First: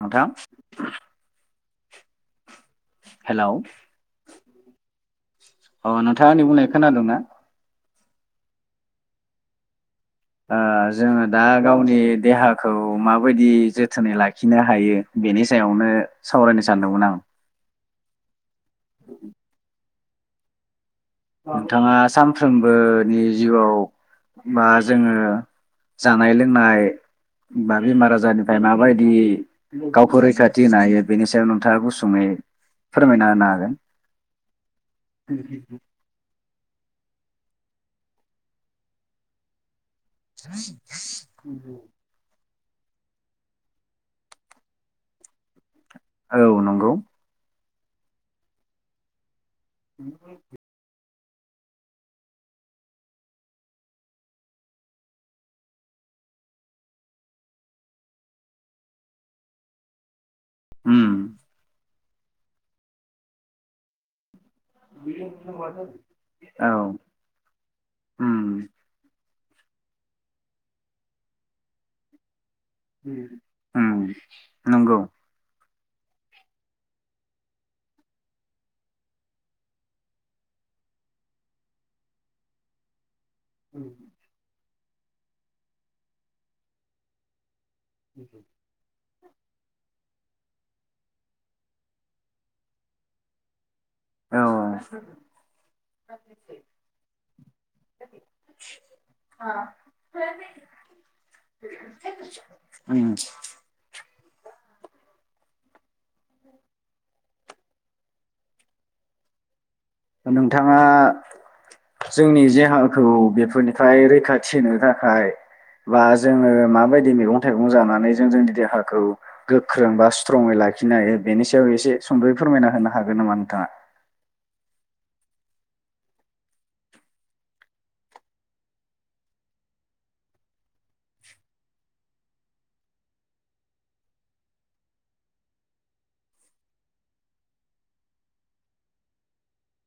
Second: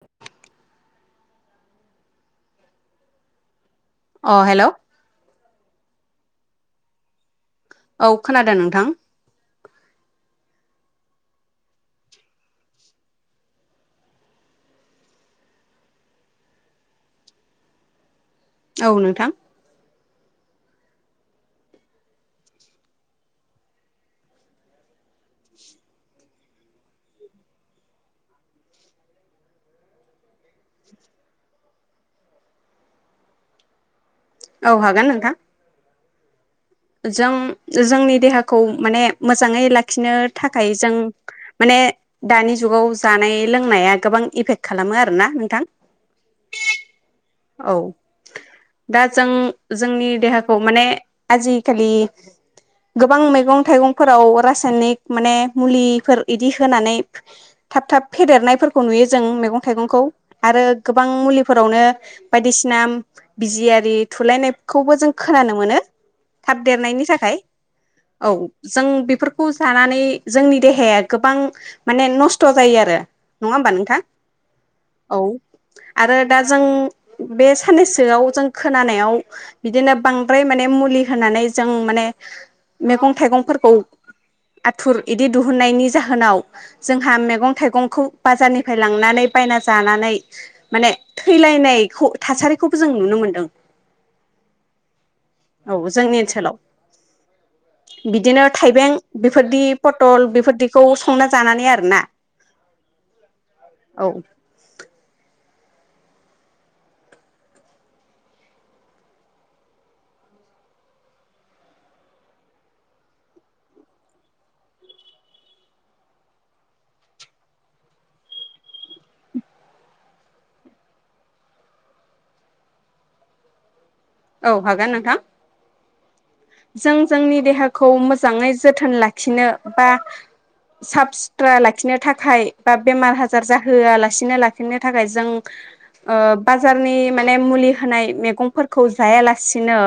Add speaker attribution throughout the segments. Speaker 1: नोंथा हेलौ
Speaker 2: अ हेल'
Speaker 1: अ नोंथाङा आंनि बुंनायखो खोनादोंना?
Speaker 2: औ खोनादों नोंथां
Speaker 1: जोङो दा गावनि देहाखौ माबायदि जोथोनै लाखिनो हायो बेनि सायावनो सावरायनो सानदोंमोन आं।
Speaker 2: औ नोंथां
Speaker 1: नोंथाङा सानफ्रोमबोनि जिउआव बा जोङो जा जानाय लोंनाय बा बेमार आजारनिफ्राय माबायदि गावखौ रैखाथि हायो बेनि सायाव नों नोंथाङा गुसुङै फोरमायना होनो हागोन?
Speaker 2: औ हागोन नोंथां। जों जोंनि देहाखौ माने मोजाङै लाखि लाखिनो थाखाय जों माने दानि जु जुगाव जानाय लोंनाया गोबां इफेक्ट खालामो आरोना नोंथां।
Speaker 1: औ नंगौ।
Speaker 2: औ दा जों जोंनि देहाखौ माने आजिखालि गोबां मैगं- थाइगंफोराव रासायनिक माने मुलिफोर इदि होनानै थाब थाब फेदेरनायफोरखौ नुयो जों मैगं थाइगंखौ। आरो
Speaker 1: उम
Speaker 2: गोबां मुलिफोरावनो बायदिसिना बिजियारि थुलायनाय खौबो जों खोनानो मोनो थाब
Speaker 1: औ
Speaker 2: देरनायनि थाखाय औ
Speaker 1: उम
Speaker 2: जों बेफोरखौ खौ जानानै जोंनि देहाया गोबां माने न स्थ' जायो आरो नङा होमबा
Speaker 1: उम
Speaker 2: नोंथां
Speaker 1: नंगौ
Speaker 2: औ? आरो दा जों बे साननैसोआव जों खोनानायाव बिदिनो बांद्राय माने मुलि होनानै जों माने मैगं थाइगं फोरखौ आथुर इदि दिहुननायनि जाहोनाव जोंहा मेगं थाइगंखौ बाजारनिफ्राय लांनानै बायना जानानै माने थैलायनाय खौ थासारिखौबो जों नुनो मोनदों।
Speaker 1: औ
Speaker 2: औ जोंनि ओनसोलाव बिदिनो थाइबें बेफोरदि पटल बेफोरदिखौ संना जानानै आरोना
Speaker 1: उम
Speaker 2: औ।
Speaker 1: नोंथाङा जोंनि देहाखौ बेफोरनिफ्राय रैखाथि होनो थाखाय बा जोङो माबायदि मेगं थाइगं जानानै जों जोंनि देहाखौ गोख्रों बा स्ट्रङै लाखिनो हायो बेनि सायाव एसे सद'यै फोरमायना होनो हागोन नामा नोंथाङा?
Speaker 2: औ हागोन नोंथां। जों जोंनि देहाखौ मोजाङै जोथोन लाखिनो बा साफ सिथ्रा लाखिनो थाखाय बा बेमार आजार जाहोआलासिनो लाखिनो थाखाय जों बाजारनि माने मुलि होनाय मेगंफोरखौ जायालासिनो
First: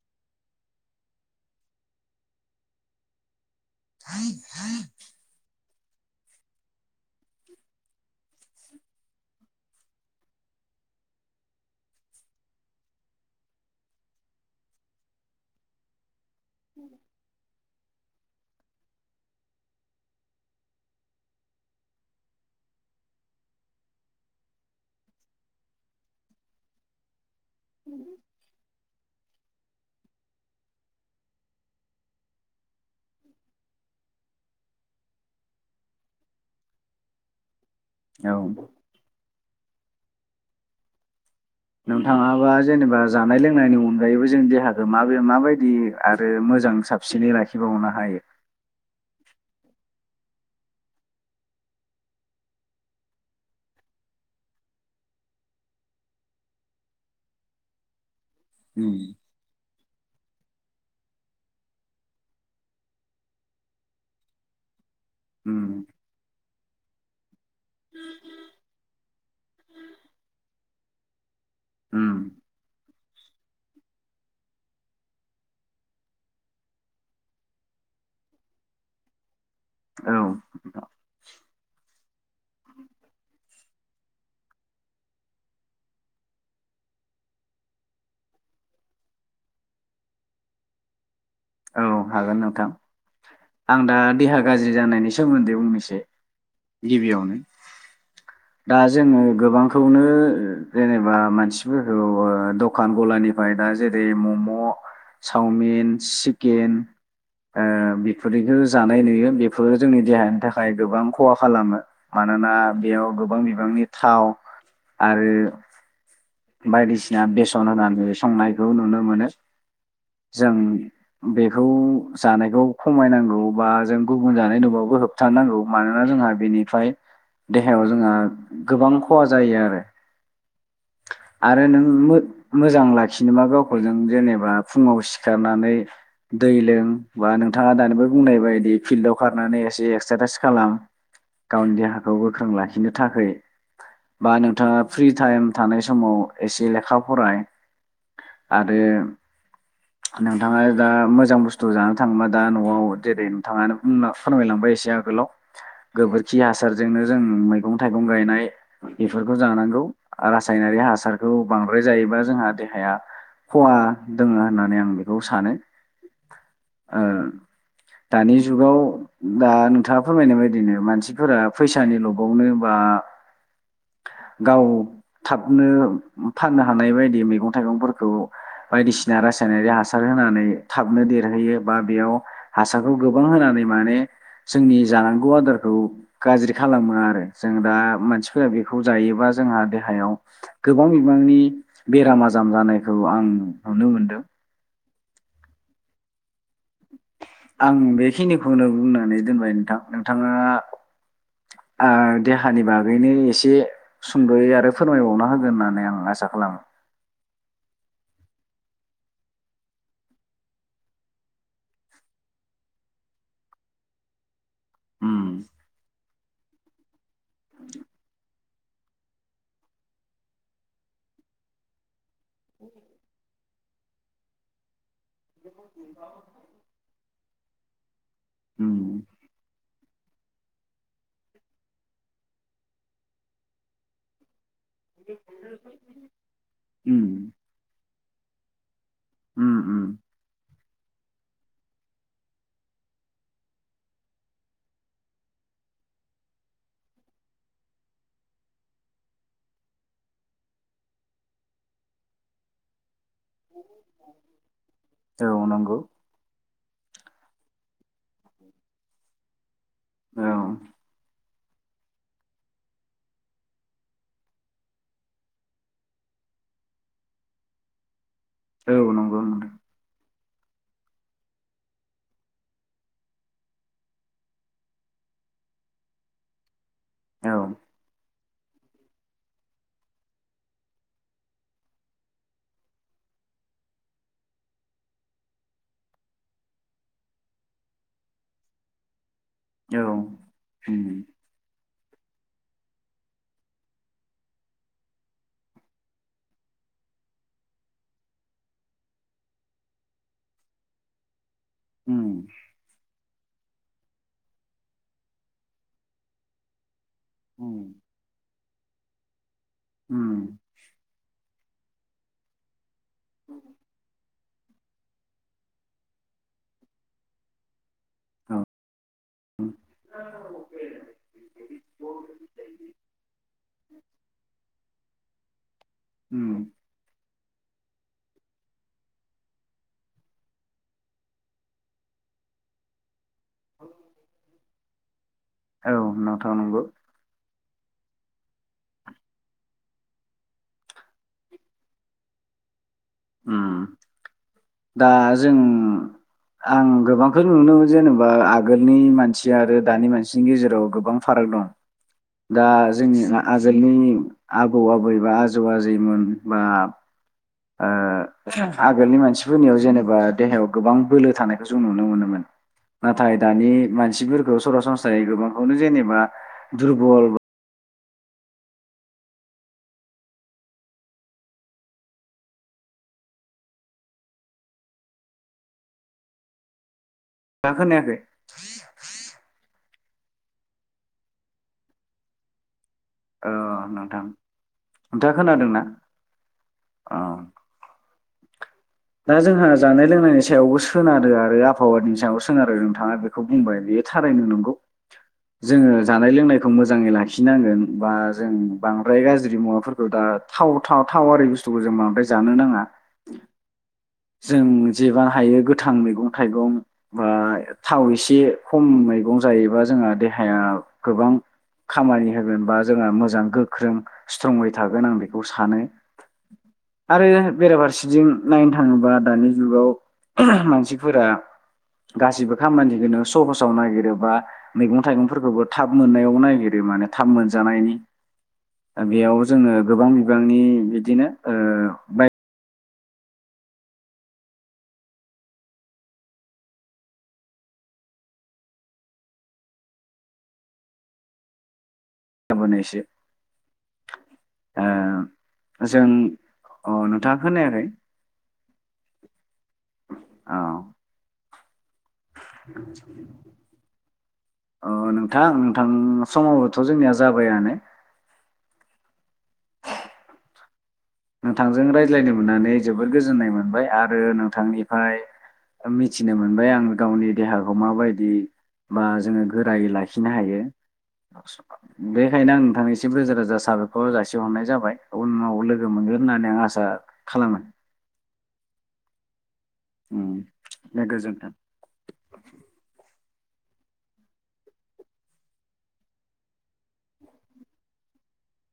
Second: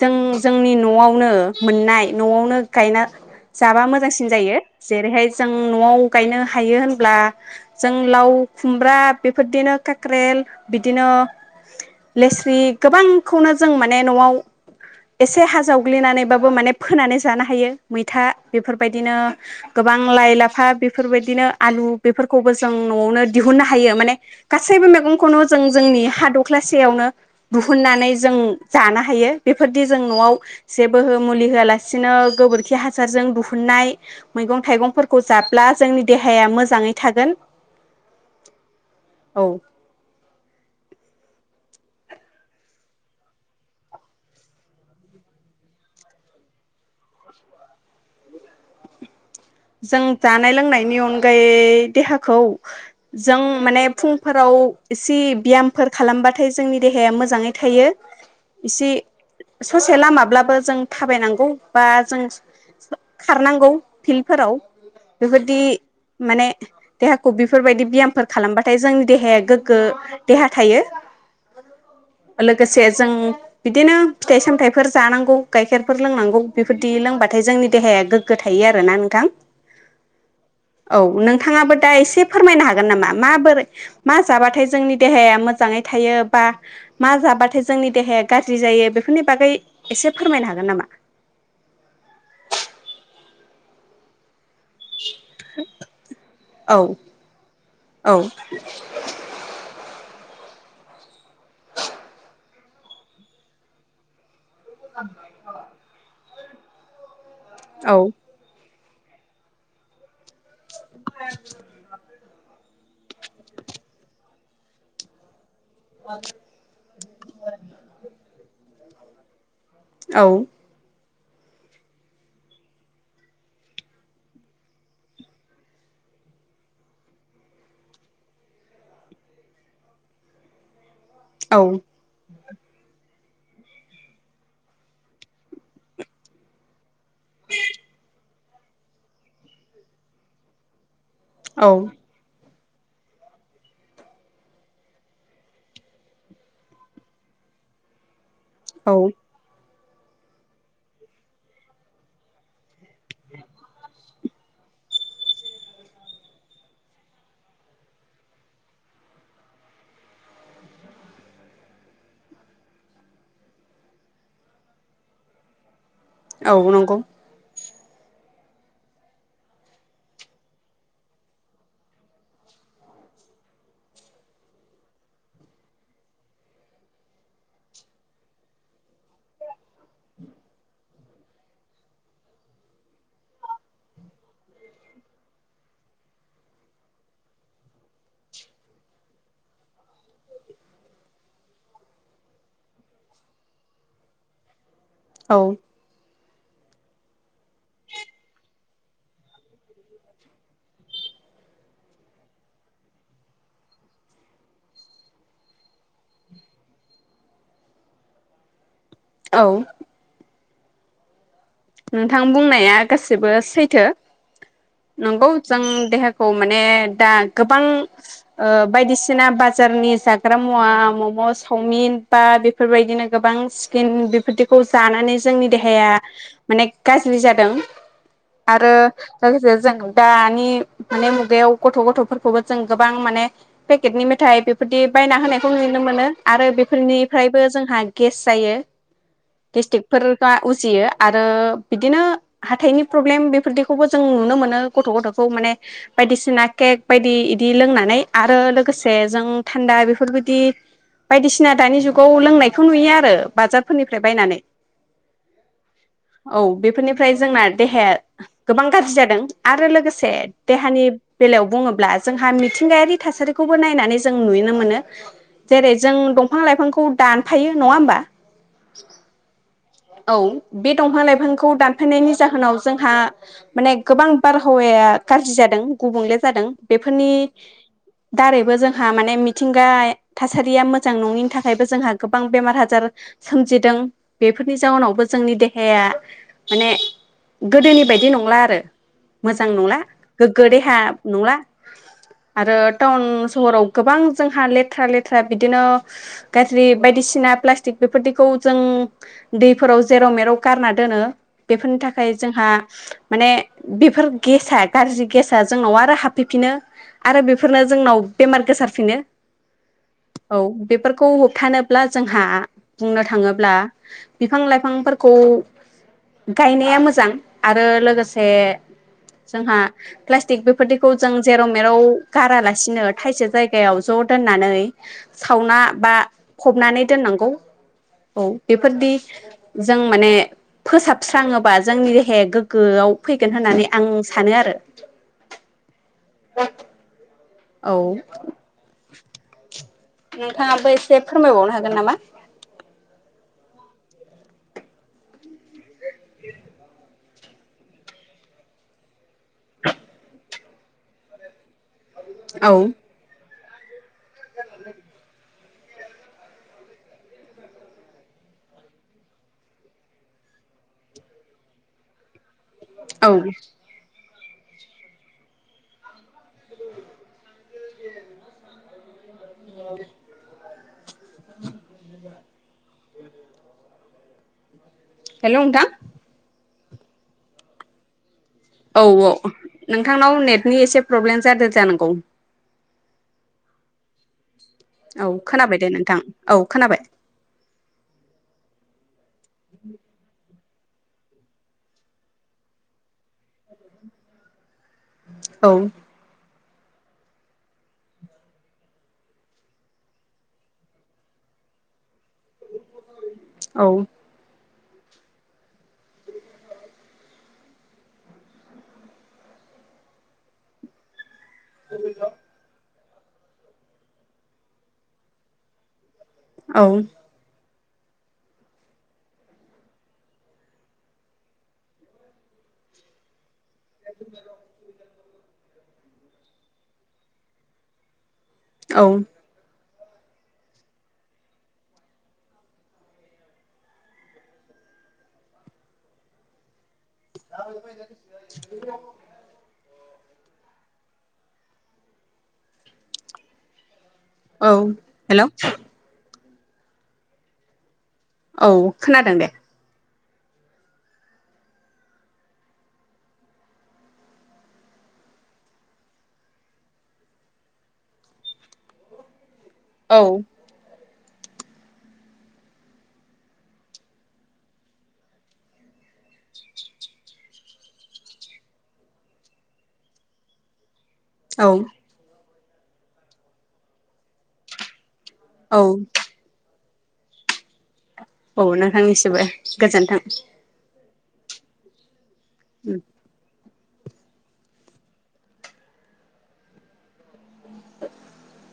Speaker 2: जों जोंनि न'आवनो मोननाय न'आवनो गायना जाबा मोजांसिन जायो जेरैहाय जों न'आव गायनो हायो होनब्ला जों लाव खुमब्रा बेफोरदिनो काक्रेल बिदिनो लेस्रि गोबांखौनो जों माने न'आव एसे हा जावग्लिनानैबाबो माने फोनानै जानो हायो मैथा बेफोरबायदिनो गोबां लाइ लाफा बेफोरबायदिनो आलु बेफोरखौबो जों न'आवनो दिहुननो हायो माने गासैबो मेगंखौनो जों जोंनि हा दख्लासेयावनो दिहुननानै जों जानो हायो। बेफोरदि जों न'आव जेबो हो मुलि होआलासिनो गोबोरखि हासारजों दिुहुननाय मैगं थाइगंफोरखौ जाब्ला जोंनि देहाया मोजाङै थागोन।
Speaker 1: औ।
Speaker 2: औ
Speaker 1: नोंथाङाबा जेनेबा जानाय लोंनायनि अनगायैबो जों देहाखौ माब माबायदि आरो मोजां साबसिनै लाखिबावनो हायो?
Speaker 2: जों जानाय लोंनायनि अनगायै देहाखौ जों माने फुंफोराव एसे व्यामफोर खालामबाथाय जोंनि देहाया मोजाङै थायो। एसे
Speaker 1: उम
Speaker 2: ससे लामाब्लाबो जों थाबायनांगौ बा जों खारनांगौ फिल फोराव बेबायदि
Speaker 1: उम
Speaker 2: माने देहाखौ बेफोरबायदि व्यामफोर खालामबाथाय जोंनि देहाया गोग्गो देहा थायो।
Speaker 1: उम
Speaker 2: ओ लोगोस से जों बिदिनो फिथाइ सामथायाइफोर जानांगौ गाइखेरफोर लोंनांगौ बेफोरदि लोंबाथाय जोंनि देहाया गोग्गो थायो आरोना नों थां
Speaker 1: औ
Speaker 2: औ नोंथाङाबो दा एसे फोरमायनो हागोन नामा? माबोरै मा जाबाथाय जोंनि देहाया मोजाङै थायो बा मा जाबाथाय जोंनि देहाया गाज्रि जायो बेफोरनि बागै एसे फोरमायनो हागोन नामा?
Speaker 1: औ हागोन नोंथां आं दा देहा गाज्रि जानायनि सोमोन्दै बुंनोसो
Speaker 2: औ
Speaker 1: गिबियावनो
Speaker 2: औ
Speaker 1: दा जोङो गोबांखौनो ओ जेनेबा मानसिफोरखौ दखान गलानिफ्राय दा जेरै मम' म' साउमिन सिक केन ओ बेफोरनिखो जानाय नुयो बेफोरो जोंनि देहानि थाख खाय गोबां खहा खालामो मानोना बेयाव गोबां बिबांनि थाव आरो बायदिसिना बेसन होनानै संनाय। ज नुनो मोनो।
Speaker 2: औ
Speaker 1: जों बेखौ जानायखौ खमायनांगौ बा जों गुबुन जानाय नुबाबो होबथानांगौ मानोना जोंहा बेनिफ्राय देहायाव जोंहा गोबां खहा जायो आरो। आरो नों
Speaker 2: औ
Speaker 1: मोद मोजां लाखिनोबा गावखौ जों जेनेबा फुङाव सिखारनानै दै लों बा नोंथाङा दानिबो बुंनाय बायदि फिल्डाव खारनानै एसे एक्सारसाइस खालाम गावनि
Speaker 2: औ
Speaker 1: देहाखौ गोख्रों लाखि नो थाखोय बा नोंथाङा फ्रि टाइम थानाय समाव एसे लेखा फराय आरो
Speaker 2: औ
Speaker 1: नोंथाङा दा मोजां बुस्थु जानो थाङोबा दा न'आव जेरै नोंथाङानो बुंना फोरमायलांबाय एसे आगोलाव गोबोरखि हासारजोंनो जों मैगं थाइगं गायनाय बेफोरखौ जानांगौ रासायनारि हासारखौ बांद्राय जायोबा जोंहा देहाया खहा दङो। होननानै आं बेखौ सानो
Speaker 2: औ नंगौ
Speaker 1: ओ दानि जुगाव दा नोंथाङा फोरमायनाय बायदिनो मानसिफोरा फैसानि लबावनो बा गाव थाबनो फाननो हानाय बायदि मैगं थाइगंफोरखौ बायदिसिना रासायनारि हासार होनानै थाब थाबनो देरहोयो बा बेयाव हासारखौ गोबां होनानै माने जोंनि जानांगौ आदारखौ गाज्रि खालामो आरो जों दा मानसिफोरा बेखौ जायोबा जोंहा देहायाव गोबां बिबांनि बेराम आजार जानायखौ आं नुनो मोनदों।
Speaker 2: औ
Speaker 1: आं बेखिनिखौनो बुंनानै दोनबाय नोंथां नोंथाङा देहानि बागैनो एसे सुंद'यै आरो फोरमायबावना होगोन होननानै आं आसा खालामो।
Speaker 2: औ नोंथां बुंनाया गासिबो सैथो।
Speaker 1: उम
Speaker 2: नंगौ जों देहा खौ माने दा गोबां बायदिसिना बाजारनि जाग्रा मुवा म'म' सावमिन बा बेफोरबायदिनो गोबां [unintelligible] जानानै जोंनि देहाया गाज्रि जादों। आरो
Speaker 1: उम
Speaker 2: लोगोसे जों दानि माने मुगायाव गथ' गथ'फोरखौबो जों गोबां माने पेकेटनि मेथाइ बेफोर बादि बायना होनायखौ नुनो मोनो आरो
Speaker 1: उम
Speaker 2: बेफोरनिफ्रायबो जोंहा गेस जायो।
Speaker 1: उम
Speaker 2: गेस्टिक
Speaker 1: उम
Speaker 2: फोर बा [inaudible] ओ बिदिनो हाथायनि प्रब्लेम बेफोरदिखौबो जों नुनो मोनो गथ' गथ'खौ माने बायदिसिना केक बायदि इदि लोंनानै आरो लोगोसे जों थान्दा बेफोरबायदि बायदिसिना दानि जुगाव लोंनायखौ नुयो आरो बाजाफोरनिफ्राय बायनानै
Speaker 1: औ नंगौ
Speaker 2: औ बेफोरनिफ्राय जोंना देहाया गोबां गाज्रि जादों। आरो लोगोसे
Speaker 1: औ
Speaker 2: देहानि बेलायाव बुङोब्ला जोंहा मिथिंगायारि थासारिखौबो नायनानै जों नुयोनो मोनो। जेरै जों दंफां लाइफांखौ दानफायो नङा होमबा?
Speaker 1: औ नंगौ नोंथां
Speaker 2: औ। बे दंफां लाइफांखौ दानफायनायनि जाहोनाव जोंहा माने गोबां बारहावाया गाज्रि जादों गुबुंले जादों। बेफोरनि
Speaker 1: औ
Speaker 2: दारै जोंहा माने मिथिंगा थासारिया मोजां नङिनि थाखायबो जोंहा गोबां बेमार आजार सोमजिदों बेफोरनि जाउनावबो जोंनि दे हेाया माने गोदोनि बायदि नंला आरो। मोजां नंला
Speaker 1: औ
Speaker 2: गोग्गो देहा
Speaker 1: उम
Speaker 2: नंला। आरो टाउन सहराव गोबां जोंहा लेथ्रा लेथ्रा बिदिनो गाज्रि बायदिसिना प्लास्टिक बेफोरदिखौ जों दैफोराव जेराव मेराव गारना दोनो। बेफोरनि
Speaker 1: उम
Speaker 2: थाखाय जोंहा माने बेफोर गेसआ गाज्रि गेसा जोंनाव आरो हाबफैफिनो। आरो बेफोरनो
Speaker 1: उम
Speaker 2: जोंनाव बेमार गोसारफिनो।
Speaker 1: उम
Speaker 2: औ बेफोरखौ होबथानो ब्ला जोंहा बुंनो थाङोब्ला बिफां-लाइफांफोर खौ गायनाया मोजां आरो लोगोसे
Speaker 1: औ
Speaker 2: जोंहा प्लास्टिक बेफोरदिखौ जों जेराव मेराव गारालासिनो थाइसे जायगायाव ज' दोननानै सावना बा
Speaker 1: उम
Speaker 2: फबनानै दोननांगौ। औ बेफोरदि जों माने फोसाबस्राङोबा जोंनि देहाया गोग्गोआव फैगोन होननानै आं सानो आरो।
Speaker 1: औ नोंथां नंगौ
Speaker 2: औ। नोंथाङाबो एसे फोरमायबावनो हागोन नामा?
Speaker 1: ओम दा जों आं गोबां खो नुनो मोनो जेनेबा आगोलनि मानसि आरो दानि मानसिनि गेजेराव गोबां फाराग दं। दा
Speaker 2: औ
Speaker 1: जोंनि हा आजोलनि आबौ आबै बा आज जमा जायोमोन बा ओ आगोलनि मानसिफोरनियाव जेनेबा देहायाव गोबां बोलो थानायखौ जों नुनो मोनोमोन।
Speaker 2: औ
Speaker 1: नाथाय दानि मानसिफोरख औ सरासनस्रायै गोबांखौनो जेनेबा दुरबल
Speaker 2: [unintelligible] [inaudible] हेलौ नोंथां।
Speaker 1: मा खोनायाखै?
Speaker 2: औ औ नोंथांनाव नेटनि एसे प्रब्लेम जादो जानांगौ।
Speaker 1: अ नोंथां।
Speaker 2: औ
Speaker 1: नोंथाङा
Speaker 2: खोनाबाय
Speaker 1: खोनादोंना
Speaker 2: दे नोंथां औ खोनाबाय।
Speaker 1: औ दा जोंहा जानाय लोंनायनि सायावबो सोनारो आरो आबहावानि सायाव सोनारो नोंथाङा बेखौ बुंबाय बेयो थारोयनो नंगौ।
Speaker 2: औ
Speaker 1: जोङो जानाय लोंनाय खौ मोजाङै लाखिनांगोन बा जों बांद्राय गाज्रि मुवाफोरखौ दा थाव थाव थावारि बुस्थुखौ जों बांद्राय जानो नाङा।
Speaker 2: औ।
Speaker 1: जों जेबा हायो गोथां मैगं थाइगं बा थाव एसे खम मैगं जायोबा जोंहा देहाया गोबां खामानि होगोन बा जोंहा मोजां गोख्रों स्ट्रंङै थागोन आं बेखौ सानो।
Speaker 2: औ
Speaker 1: आरो बेरफारसे जों नायनो थाङोबा दानि जुगाव मानसिफोरा गासिबो खामानिखौनो सहस सहसाव नागिरो बा मैगं थायगंफोरखोबो थाब मोननायाव नायगिरो माने थाब मोनजानायनि। ओ बेयाव जोङो गोबां बिबांनि बिदिनो ओ बाय
Speaker 2: [unintelligible]
Speaker 1: बनो इसे
Speaker 2: औ हेलौ
Speaker 1: अ नोंथाङा खोनायाखै
Speaker 2: औ खोनादों दे
Speaker 1: अव ओ नोंथां नोंथां समाबोथ‌' जोंनिया जाबायानो
Speaker 2: औ
Speaker 1: नोंथांजों रायज्लायनो मोननानै जोबोद गोजोननाय मोनबाय आरो नोंथांनिफाय मिथिनो मोनबाय आं गावनि देहाखौ माबायदि बा जोङो गोरायै लाखिनो हायो
Speaker 2: औ
Speaker 1: [unintelligible] बेखायनो नों थांनिसिम रोजा रोजा साबायखर जासिहरनाय जाबाय उन लोगो मोनगोन होननानै आं आसा खालामो
Speaker 2: औ नों थांनिसिबो गोजोन्थों
Speaker 1: उम दे गोजोन्थों
Speaker 2: ओम [inaudible]